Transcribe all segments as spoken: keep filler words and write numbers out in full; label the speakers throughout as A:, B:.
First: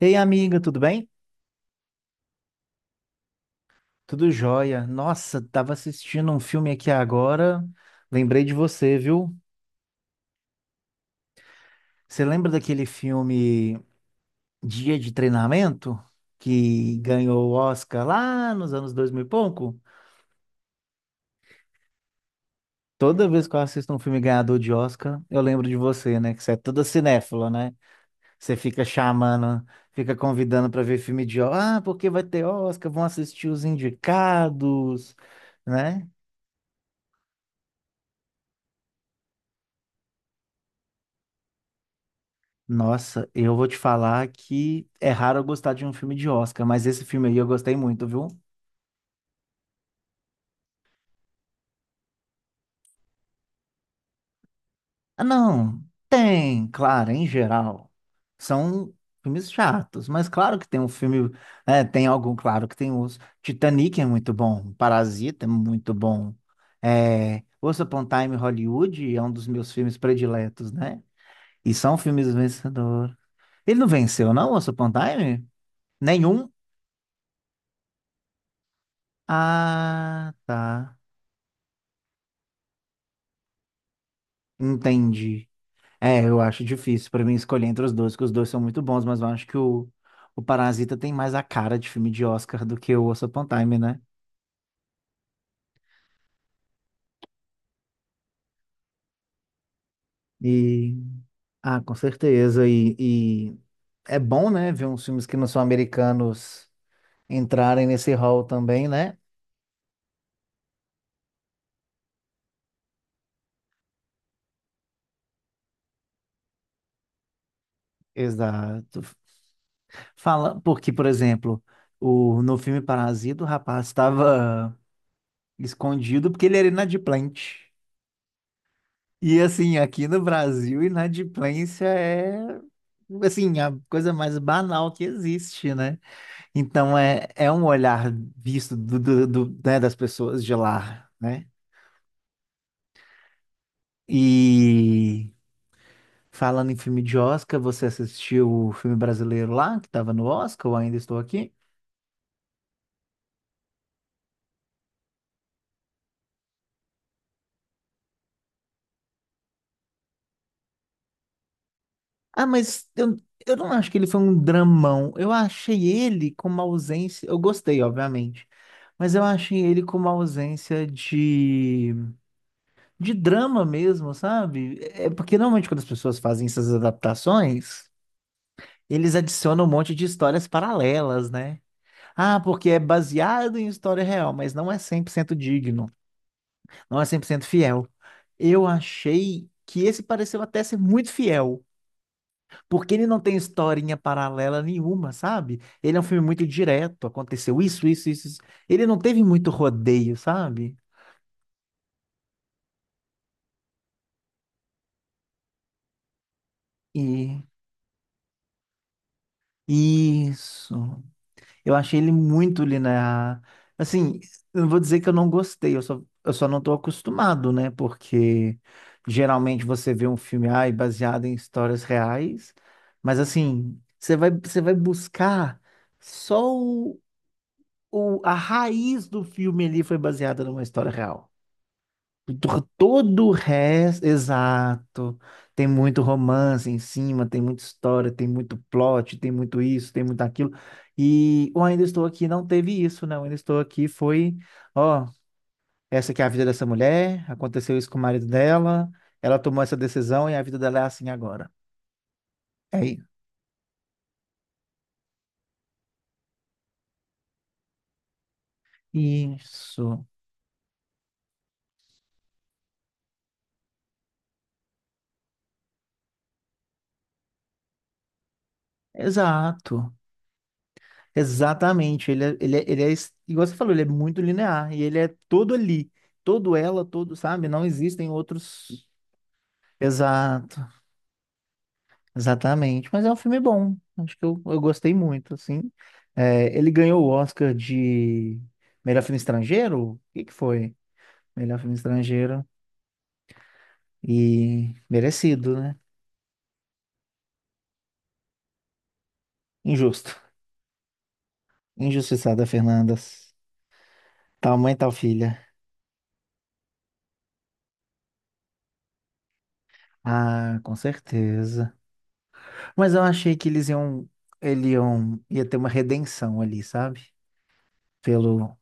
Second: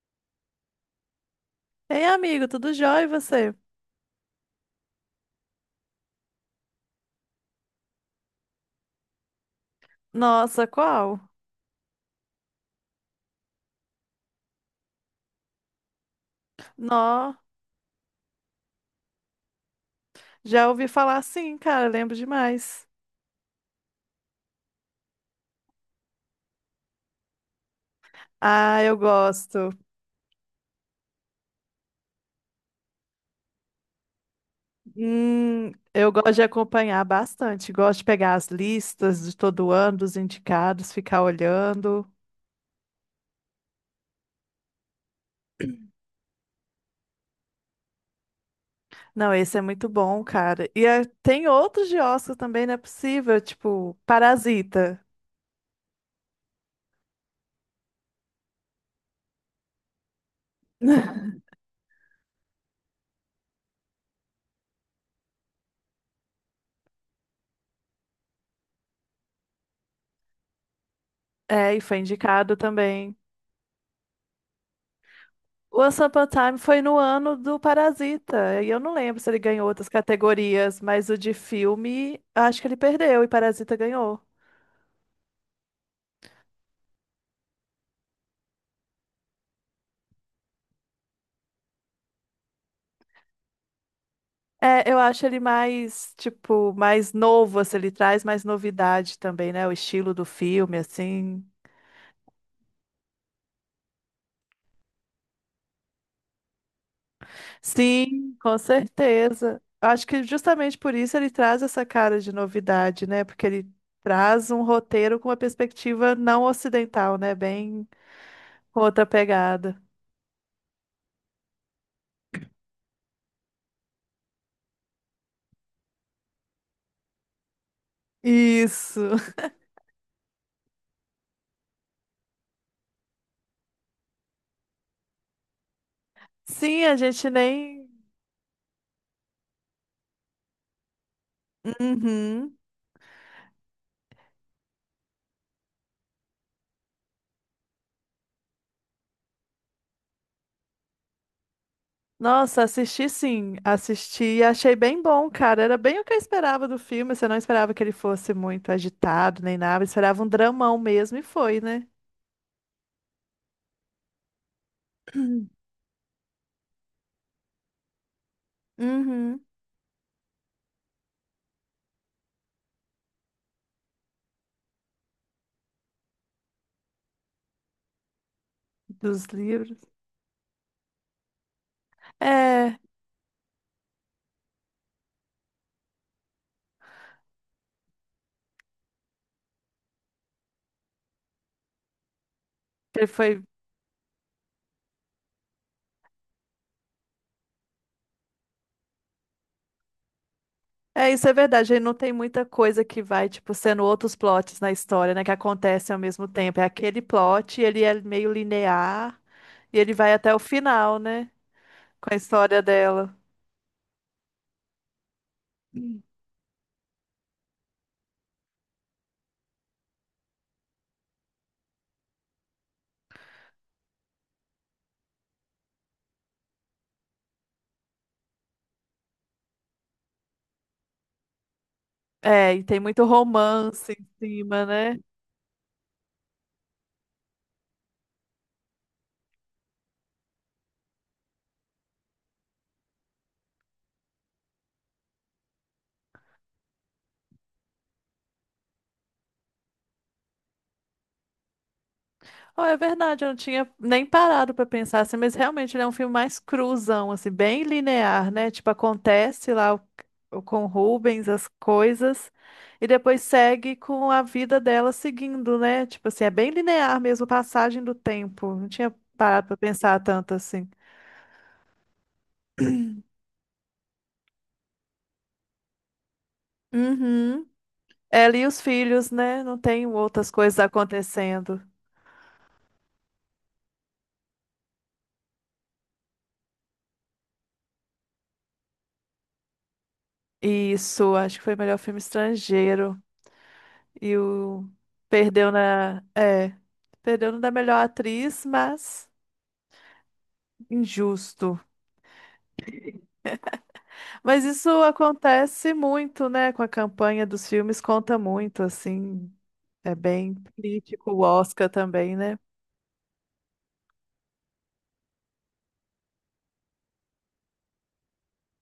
A: Ei, amiga, tudo bem?
B: Ei, amigo, tudo jóia e você?
A: Tudo jóia. Nossa, tava assistindo um filme aqui agora. Lembrei de você, viu?
B: Nossa, qual?
A: Você lembra daquele filme Dia de Treinamento? Que
B: Nó,
A: ganhou o Oscar lá nos anos dois mil e pouco?
B: já ouvi falar sim, cara, lembro demais.
A: Toda vez que eu assisto um filme ganhador de Oscar, eu lembro de você, né? Que você é toda cinéfila, né? Você
B: Ah,
A: fica
B: eu
A: chamando,
B: gosto.
A: fica convidando para ver filme de Oscar. Ah, porque vai ter Oscar, vão assistir os indicados,
B: Hum,
A: né?
B: eu gosto de acompanhar bastante, gosto de pegar as listas de todo ano, dos indicados, ficar olhando.
A: Nossa, eu vou te falar que é raro eu gostar de um filme de Oscar, mas esse filme aí eu gostei muito, viu?
B: Não, esse é muito bom, cara. E é- tem outros de Oscar também, não é possível, tipo Parasita.
A: Ah, não, tem, claro, em geral. São filmes chatos, mas claro que tem um filme, é, tem algum, claro que tem os. Titanic é muito bom, Parasita é muito bom. É, Once Upon a Time in Hollywood é um dos meus filmes prediletos, né? E
B: É, e
A: são
B: foi
A: filmes
B: indicado
A: vencedores.
B: também.
A: Ele não venceu, não, Once Upon a Time?
B: O Once Upon a
A: Nenhum?
B: Time foi no ano do Parasita. E eu não lembro se ele ganhou outras
A: Ah,
B: categorias,
A: tá.
B: mas o de filme, acho que ele perdeu e Parasita ganhou.
A: Entendi. É, eu acho difícil pra mim escolher entre os dois, porque os dois são muito bons, mas eu acho que o, o Parasita tem mais a cara de filme de Oscar do que o Once Upon a Time, né?
B: É, eu acho ele mais, tipo, mais novo, assim, ele traz mais novidade também, né? O estilo do filme,
A: E,
B: assim.
A: ah, com certeza. E, e é bom, né, ver uns filmes que não são americanos entrarem nesse
B: Sim,
A: hall
B: com
A: também, né?
B: certeza. Acho que justamente por isso ele traz essa cara de novidade, né? Porque ele traz um roteiro com uma perspectiva não ocidental, né? Bem com
A: Exato.
B: outra pegada.
A: Fala, porque, por exemplo, o, no filme Parasita, o rapaz estava escondido porque ele era inadimplente.
B: Isso.
A: E assim, aqui no Brasil, inadimplência é assim, a coisa mais banal que existe, né?
B: Sim, a
A: Então é,
B: gente
A: é um
B: nem.
A: olhar visto do, do, do- né, das pessoas de lá, né?
B: Uhum.
A: E falando em filme de Oscar, você assistiu o filme brasileiro lá, que estava no Oscar, ou ainda estou aqui?
B: Nossa, assisti sim, assisti e achei bem bom, cara. Era bem o que eu esperava do filme. Você não esperava que ele fosse muito agitado nem nada, esperava um dramão mesmo e foi, né?
A: Ah, mas eu, eu não acho que ele foi um dramão. Eu achei ele com uma ausência. Eu gostei, obviamente. Mas eu
B: Uhum.
A: achei ele com uma ausência de. De drama mesmo, sabe? É é porque normalmente quando as pessoas fazem essas adaptações, eles
B: Dos
A: adicionam um
B: livros.
A: monte de histórias paralelas, né? Ah, porque
B: É,
A: é baseado em história real, mas não é cem por cento digno, não é cem por cento fiel. Eu achei que esse pareceu até ser muito fiel, porque ele
B: ele
A: não tem
B: foi.
A: historinha paralela nenhuma, sabe? Ele é um filme muito direto, aconteceu isso, isso, isso. isso. Ele não teve muito rodeio, sabe?
B: É, isso é verdade. Ele não tem muita coisa que vai, tipo, sendo outros plots na história, né? Que acontecem ao mesmo tempo. É aquele
A: E
B: plot, ele é meio linear e ele vai até o
A: isso.
B: final, né?
A: Eu achei ele
B: Com a história
A: muito
B: dela.
A: linear. Assim, eu não vou dizer que eu não gostei, eu só, eu só não estou acostumado, né? Porque geralmente você vê um filme ai, baseado em histórias reais, mas assim, você vai, você vai buscar só o, o- a raiz do filme ali foi baseada numa história real
B: É,
A: do-
B: e tem muito
A: Todo o
B: romance
A: resto,
B: em cima, né?
A: exato. Tem muito romance em cima, tem muita história, tem muito plot, tem muito isso, tem muito aquilo. E o Ainda Estou Aqui não teve isso, né? O Ainda Estou Aqui foi, ó, essa aqui é a vida dessa mulher, aconteceu isso com o marido dela, ela tomou essa decisão e a vida dela é assim agora.
B: Oh, é
A: É i-
B: verdade, eu não tinha nem parado pra pensar assim, mas realmente ele é um filme mais cruzão, assim, bem linear, né? Tipo, acontece lá o-
A: isso.
B: o- com o Rubens as coisas e depois segue com a vida dela seguindo, né? Tipo assim, é bem linear mesmo, a passagem do tempo. Não tinha parado pra
A: Exato.
B: pensar tanto assim.
A: Exatamente. Ele é, ele é, ele é, es- igual você falou, ele é muito linear e ele é todo ali todo ela, todo, sabe?
B: Uhum.
A: Não existem
B: Ela e os
A: outros.
B: filhos, né? Não tem outras
A: Exato,
B: coisas acontecendo.
A: exatamente. Mas é um filme bom. Acho que eu, eu gostei muito, assim. É, ele ganhou o Oscar de melhor filme estrangeiro? O que que foi?
B: Isso, acho que foi o
A: Melhor filme
B: melhor filme
A: estrangeiro
B: estrangeiro. E o...
A: e merecido,
B: Perdeu
A: né?
B: na... É, perdeu no da melhor atriz, mas
A: Injusto.
B: injusto.
A: Injustiçada, Fernandas.
B: Mas
A: Tal
B: isso
A: mãe, tal filha.
B: acontece muito, né? Com a campanha dos filmes, conta muito, assim. É bem
A: Ah, com
B: crítico o Oscar
A: certeza.
B: também, né?
A: Mas eu achei que eles iam, ele iam, ia ter uma redenção ali, sabe? Pelo,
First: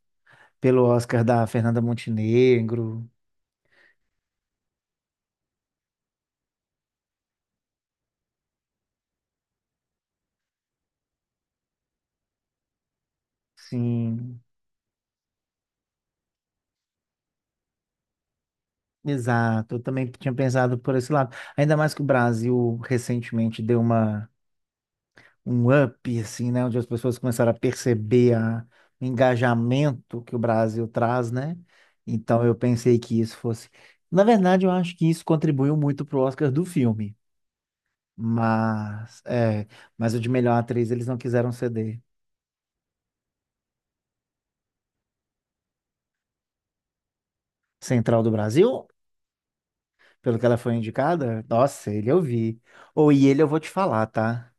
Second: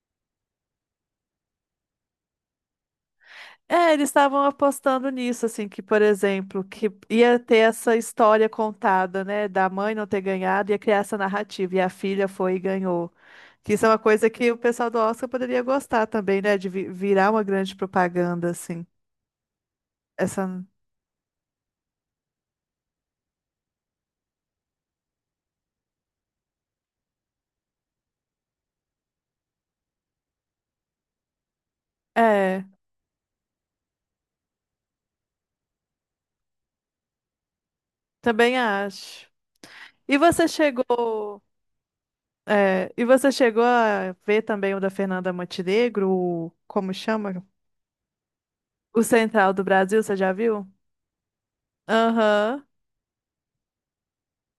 A: pelo Oscar da Fernanda Montenegro.
B: É, eles estavam apostando nisso, assim, que, por exemplo, que ia ter essa história contada, né? Da mãe não ter ganhado, ia criar essa narrativa, e a filha foi e ganhou. Que isso é uma coisa
A: Sim.
B: que o pessoal do Oscar poderia gostar também, né? De vi- virar uma grande propaganda, assim.
A: Exato, eu também tinha
B: Essa.
A: pensado por esse lado. Ainda mais que o Brasil recentemente deu uma, um up, assim, né? Onde as pessoas começaram a perceber a, o engajamento que o Brasil traz, né? Então eu
B: É,
A: pensei que isso fosse. Na verdade, eu acho que isso contribuiu muito pro Oscar do filme.
B: também
A: Mas,
B: acho.
A: é, mas
B: E
A: o de
B: você
A: melhor atriz eles não
B: chegou.
A: quiseram ceder.
B: É, e você chegou a ver também o da Fernanda Montenegro, o, como chama?
A: Central do Brasil,
B: O Central do Brasil, você já
A: pelo que ela
B: viu?
A: foi indicada, nossa, ele eu vi.
B: Aham.
A: Ou e ele eu vou te falar, tá?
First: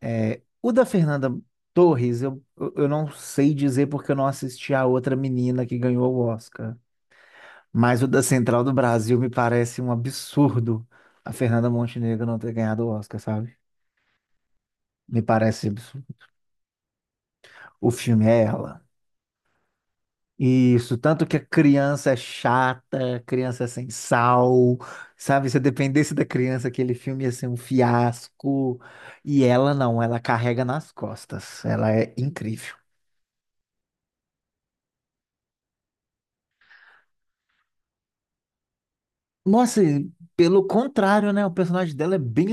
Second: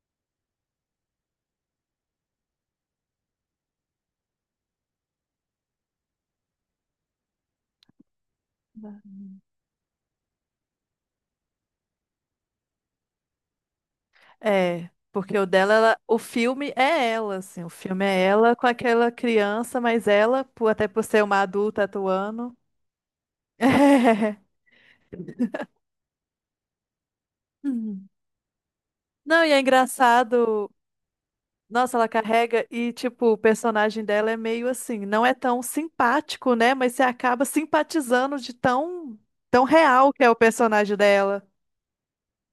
A: É, o da Fernanda Torres, eu, eu eu não sei dizer porque eu não assisti a outra menina que ganhou o Oscar. Mas o da Central do Brasil me parece um absurdo a Fernanda Montenegro não ter ganhado o Oscar, sabe?
B: É,
A: Me
B: porque o
A: parece
B: dela, ela-
A: absurdo.
B: o filme é ela, assim, o
A: O
B: filme é
A: filme é
B: ela com
A: ela.
B: aquela criança, mas ela, por- até
A: Isso,
B: por ser
A: tanto que
B: uma
A: a
B: adulta
A: criança é
B: atuando.
A: chata, a criança é sem sal, sabe? Se dependesse da criança, aquele filme ia ser um
B: Hum.
A: fiasco.
B: Não,
A: E
B: e é
A: ela não, ela carrega
B: engraçado.
A: nas costas. Ela
B: Nossa, ela
A: é
B: carrega
A: incrível.
B: e, tipo, o personagem dela é meio assim, não é tão simpático, né? Mas você acaba simpatizando de tão, tão
A: Nossa, e
B: real que é o
A: pelo
B: personagem
A: contrário, né?
B: dela.
A: O personagem dela é bem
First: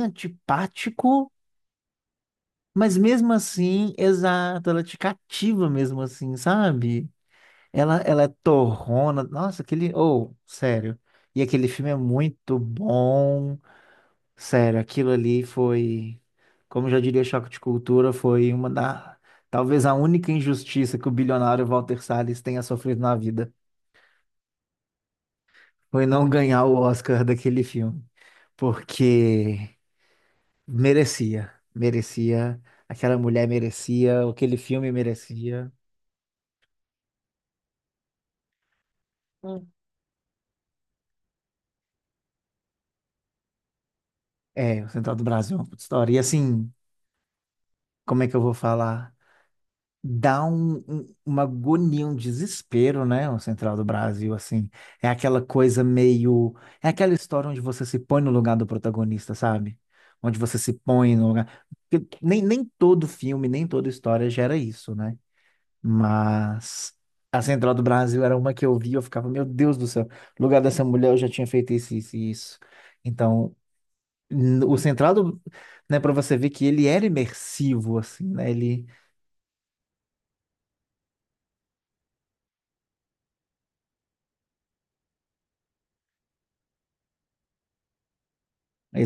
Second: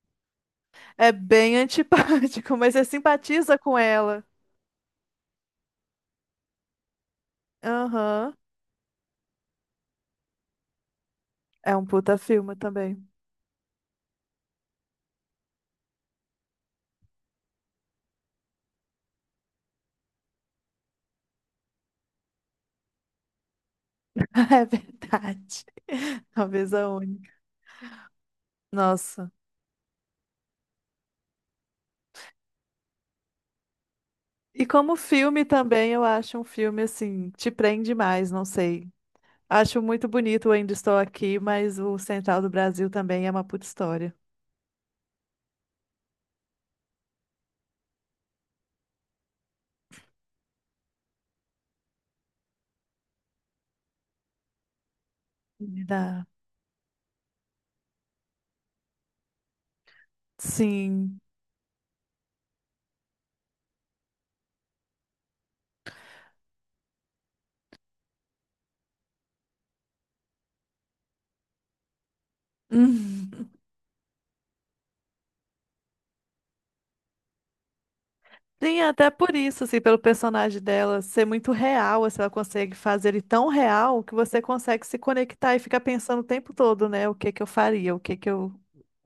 B: É
A: antipático,
B: bem antipático, mas você
A: mas mesmo
B: simpatiza com
A: assim,
B: ela.
A: exato, ela é te cativa mesmo assim, sabe? Ela, ela é
B: Aham.
A: torrona. Nossa, aquele. Oh, sério. E aquele
B: É um
A: filme é
B: puta filme
A: muito
B: também.
A: bom. Sério, aquilo ali foi. Como já diria Choque de Cultura, foi uma da. Talvez a única injustiça que o bilionário Walter Salles tenha sofrido na vida.
B: É verdade.
A: Foi não ganhar
B: Talvez
A: o
B: a
A: Oscar
B: única.
A: daquele filme.
B: Nossa.
A: Porque. Merecia, merecia. Aquela mulher merecia, aquele
B: E
A: filme
B: como filme
A: merecia.
B: também, eu acho um filme assim, te prende mais, não sei.
A: Hum.
B: Acho muito bonito o Ainda Estou Aqui, mas o Central do Brasil também é uma puta história.
A: É, o Central do Brasil é uma puta história. E assim, como é que eu vou falar? Dá um, um- uma agonia, um desespero, né? O Central do Brasil, assim. É aquela coisa
B: Dá.
A: meio. É aquela história onde você se põe no lugar do protagonista, sabe? Onde você se põe
B: Sim.
A: no lugar. Porque nem, nem todo filme, nem toda história gera isso, né? Mas a Central do Brasil era uma que eu via, eu ficava, meu Deus do céu, no lugar dessa mulher eu já tinha feito isso, isso, e isso.
B: Uhum.
A: Então, n- o Central do, né, para você ver que ele era imersivo, assim, né?
B: Sim,
A: Ele.
B: até por isso, assim, pelo personagem dela ser muito real, assim, ela consegue fazer ele tão real que você consegue se conectar e ficar pensando o tempo todo, né? O que que eu faria, o que que eu,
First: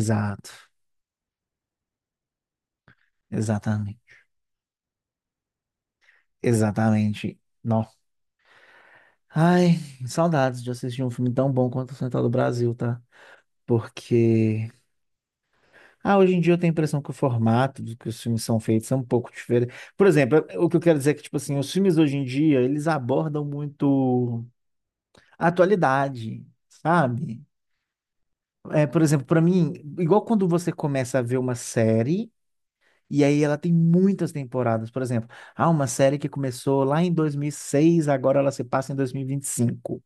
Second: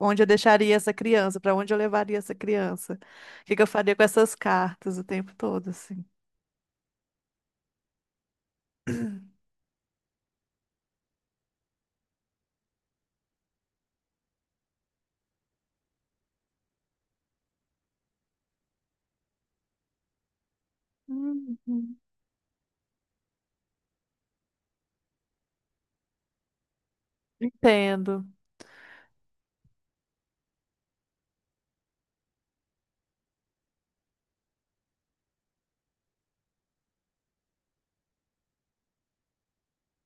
B: onde eu deixaria essa criança, para onde eu levaria essa criança, o que que eu faria com
A: exatamente.
B: essas cartas o tempo todo, assim.
A: Exatamente. Não. Ai, saudades de assistir um filme tão bom quanto o Central do Brasil, tá? Porque ah, hoje em dia eu tenho a impressão que o formato do que os filmes são feitos é um pouco diferente. Por exemplo, o que eu quero dizer é que, tipo assim, os filmes
B: Uhum.
A: hoje em dia, eles abordam muito a atualidade, sabe?
B: Entendo.
A: É, por exemplo, para mim, igual quando você começa a ver uma série, e aí ela tem muitas temporadas, por exemplo, há uma série que começou lá em dois mil e seis, agora ela se passa em dois mil e vinte e cinco.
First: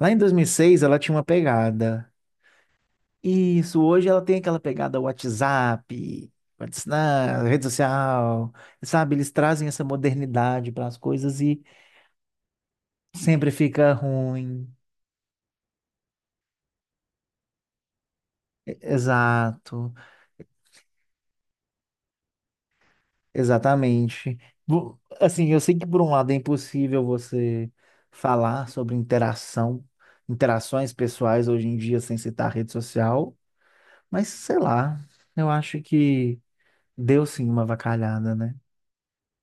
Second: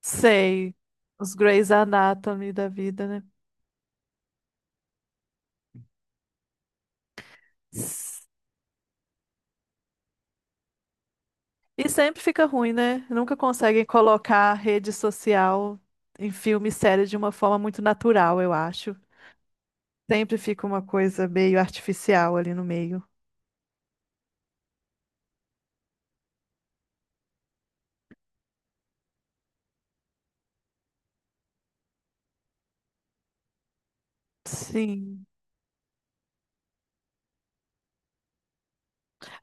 A: Lá em
B: Sei.
A: dois mil e seis ela tinha uma
B: Os Grey's
A: pegada.
B: Anatomy da vida, né?
A: Isso, hoje ela tem aquela pegada WhatsApp, WhatsApp, rede social, sabe? Eles trazem essa modernidade para as coisas e
B: E sempre fica ruim, né? Nunca
A: sempre
B: conseguem
A: fica
B: colocar a
A: ruim.
B: rede social em filme e série de uma forma muito natural, eu
A: E-
B: acho.
A: Exato,
B: Sempre fica uma coisa meio artificial ali no meio.
A: exatamente. Bu- Assim, eu sei que por um lado é impossível você falar sobre interação, interações pessoais hoje em dia sem citar rede social, mas sei lá,
B: Sim.
A: eu acho que deu sim uma avacalhada, né?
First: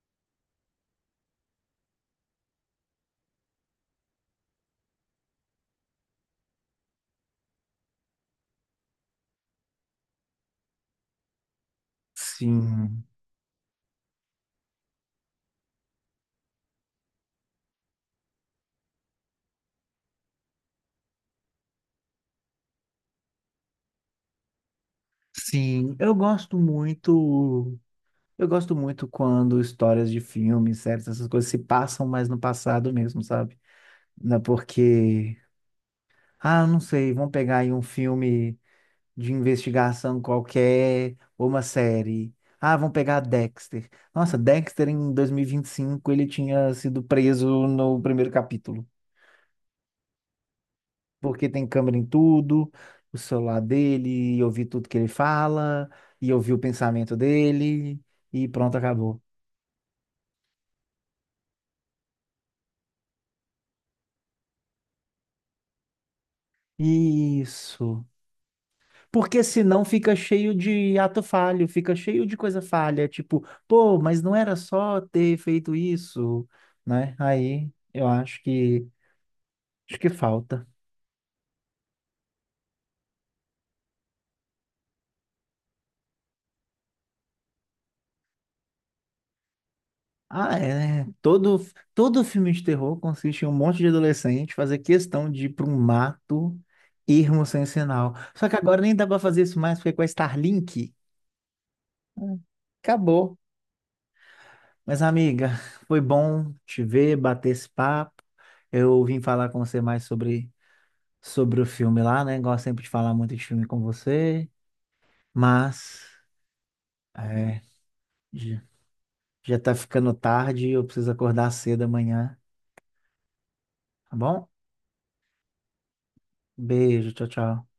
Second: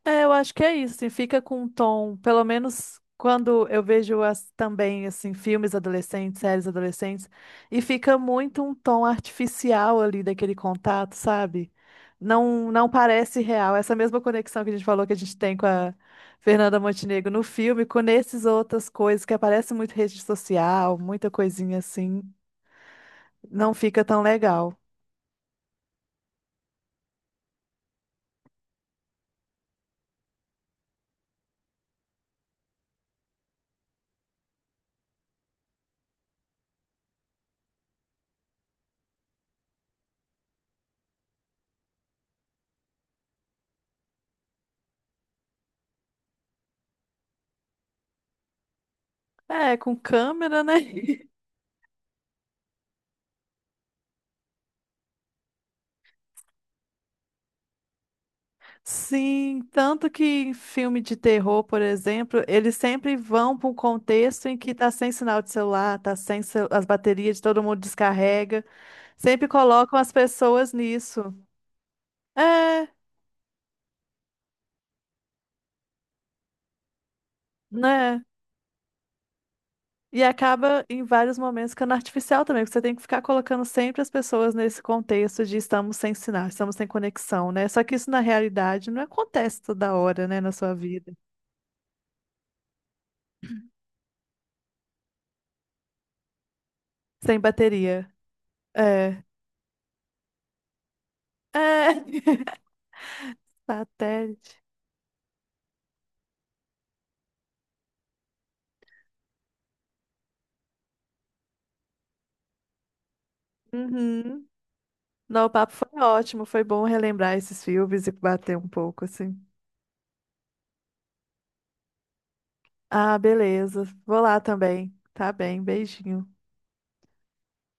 B: É, eu acho que é isso, assim, fica com um tom, pelo menos quando eu vejo as, também assim filmes adolescentes, séries adolescentes, e fica muito um tom artificial ali daquele contato, sabe? Não, não
A: Sim.
B: parece real. Essa mesma conexão que a gente falou que a gente tem com a Fernanda Montenegro no filme, com essas outras coisas que aparece muito rede social, muita coisinha assim, não fica tão legal.
A: Sim, eu gosto muito. Eu gosto muito quando histórias de filmes, séries, essas coisas se passam mais no passado mesmo, sabe? Né, porque, ah, não sei, vamos pegar aí um filme de investigação qualquer, ou uma série. Ah, vamos pegar Dexter. Nossa, Dexter em dois mil e e vinte e cinco ele tinha sido preso no primeiro capítulo,
B: É, com câmera, né?
A: porque tem câmera em tudo, o celular dele, e ouvir tudo que ele fala, e ouvir o pensamento dele, e pronto, acabou.
B: Sim, tanto que em filme de terror, por exemplo, eles sempre vão para um contexto em que tá sem sinal de celular, tá sem cel- as baterias de todo mundo
A: Isso.
B: descarrega,
A: Porque
B: sempre
A: senão
B: colocam as
A: fica cheio
B: pessoas
A: de ato
B: nisso.
A: falho, fica cheio de coisa
B: É,
A: falha, tipo, pô, mas não era só ter feito isso, né? Aí eu
B: né?
A: acho que acho que
B: E
A: falta.
B: acaba em vários momentos ficando artificial também, porque você tem que ficar colocando sempre as pessoas nesse contexto de estamos sem sinal, estamos sem conexão, né? Só que isso na realidade não acontece toda hora, né, na
A: Ah,
B: sua
A: é. Né?
B: vida,
A: Todo, todo filme de terror consiste em um monte de adolescente fazer questão de ir para um mato,
B: sem
A: irmos sem
B: bateria.
A: sinal. Só que agora nem dá para
B: É.
A: fazer isso mais, porque é com a Starlink,
B: É.
A: hum, acabou.
B: Satélite.
A: Mas, amiga, foi bom te ver, bater esse papo. Eu vim falar com você mais sobre, sobre o filme lá, né? Gosto sempre de falar muito de filme com
B: Uhum.
A: você,
B: Não, o papo foi
A: mas
B: ótimo, foi bom relembrar
A: é,
B: esses filmes e bater
A: já,
B: um pouco, assim.
A: já tá ficando tarde e eu preciso acordar cedo amanhã,
B: Ah, beleza.
A: tá
B: Vou lá
A: bom?
B: também. Tá bem, beijinho.
A: Beijo, tchau, tchau.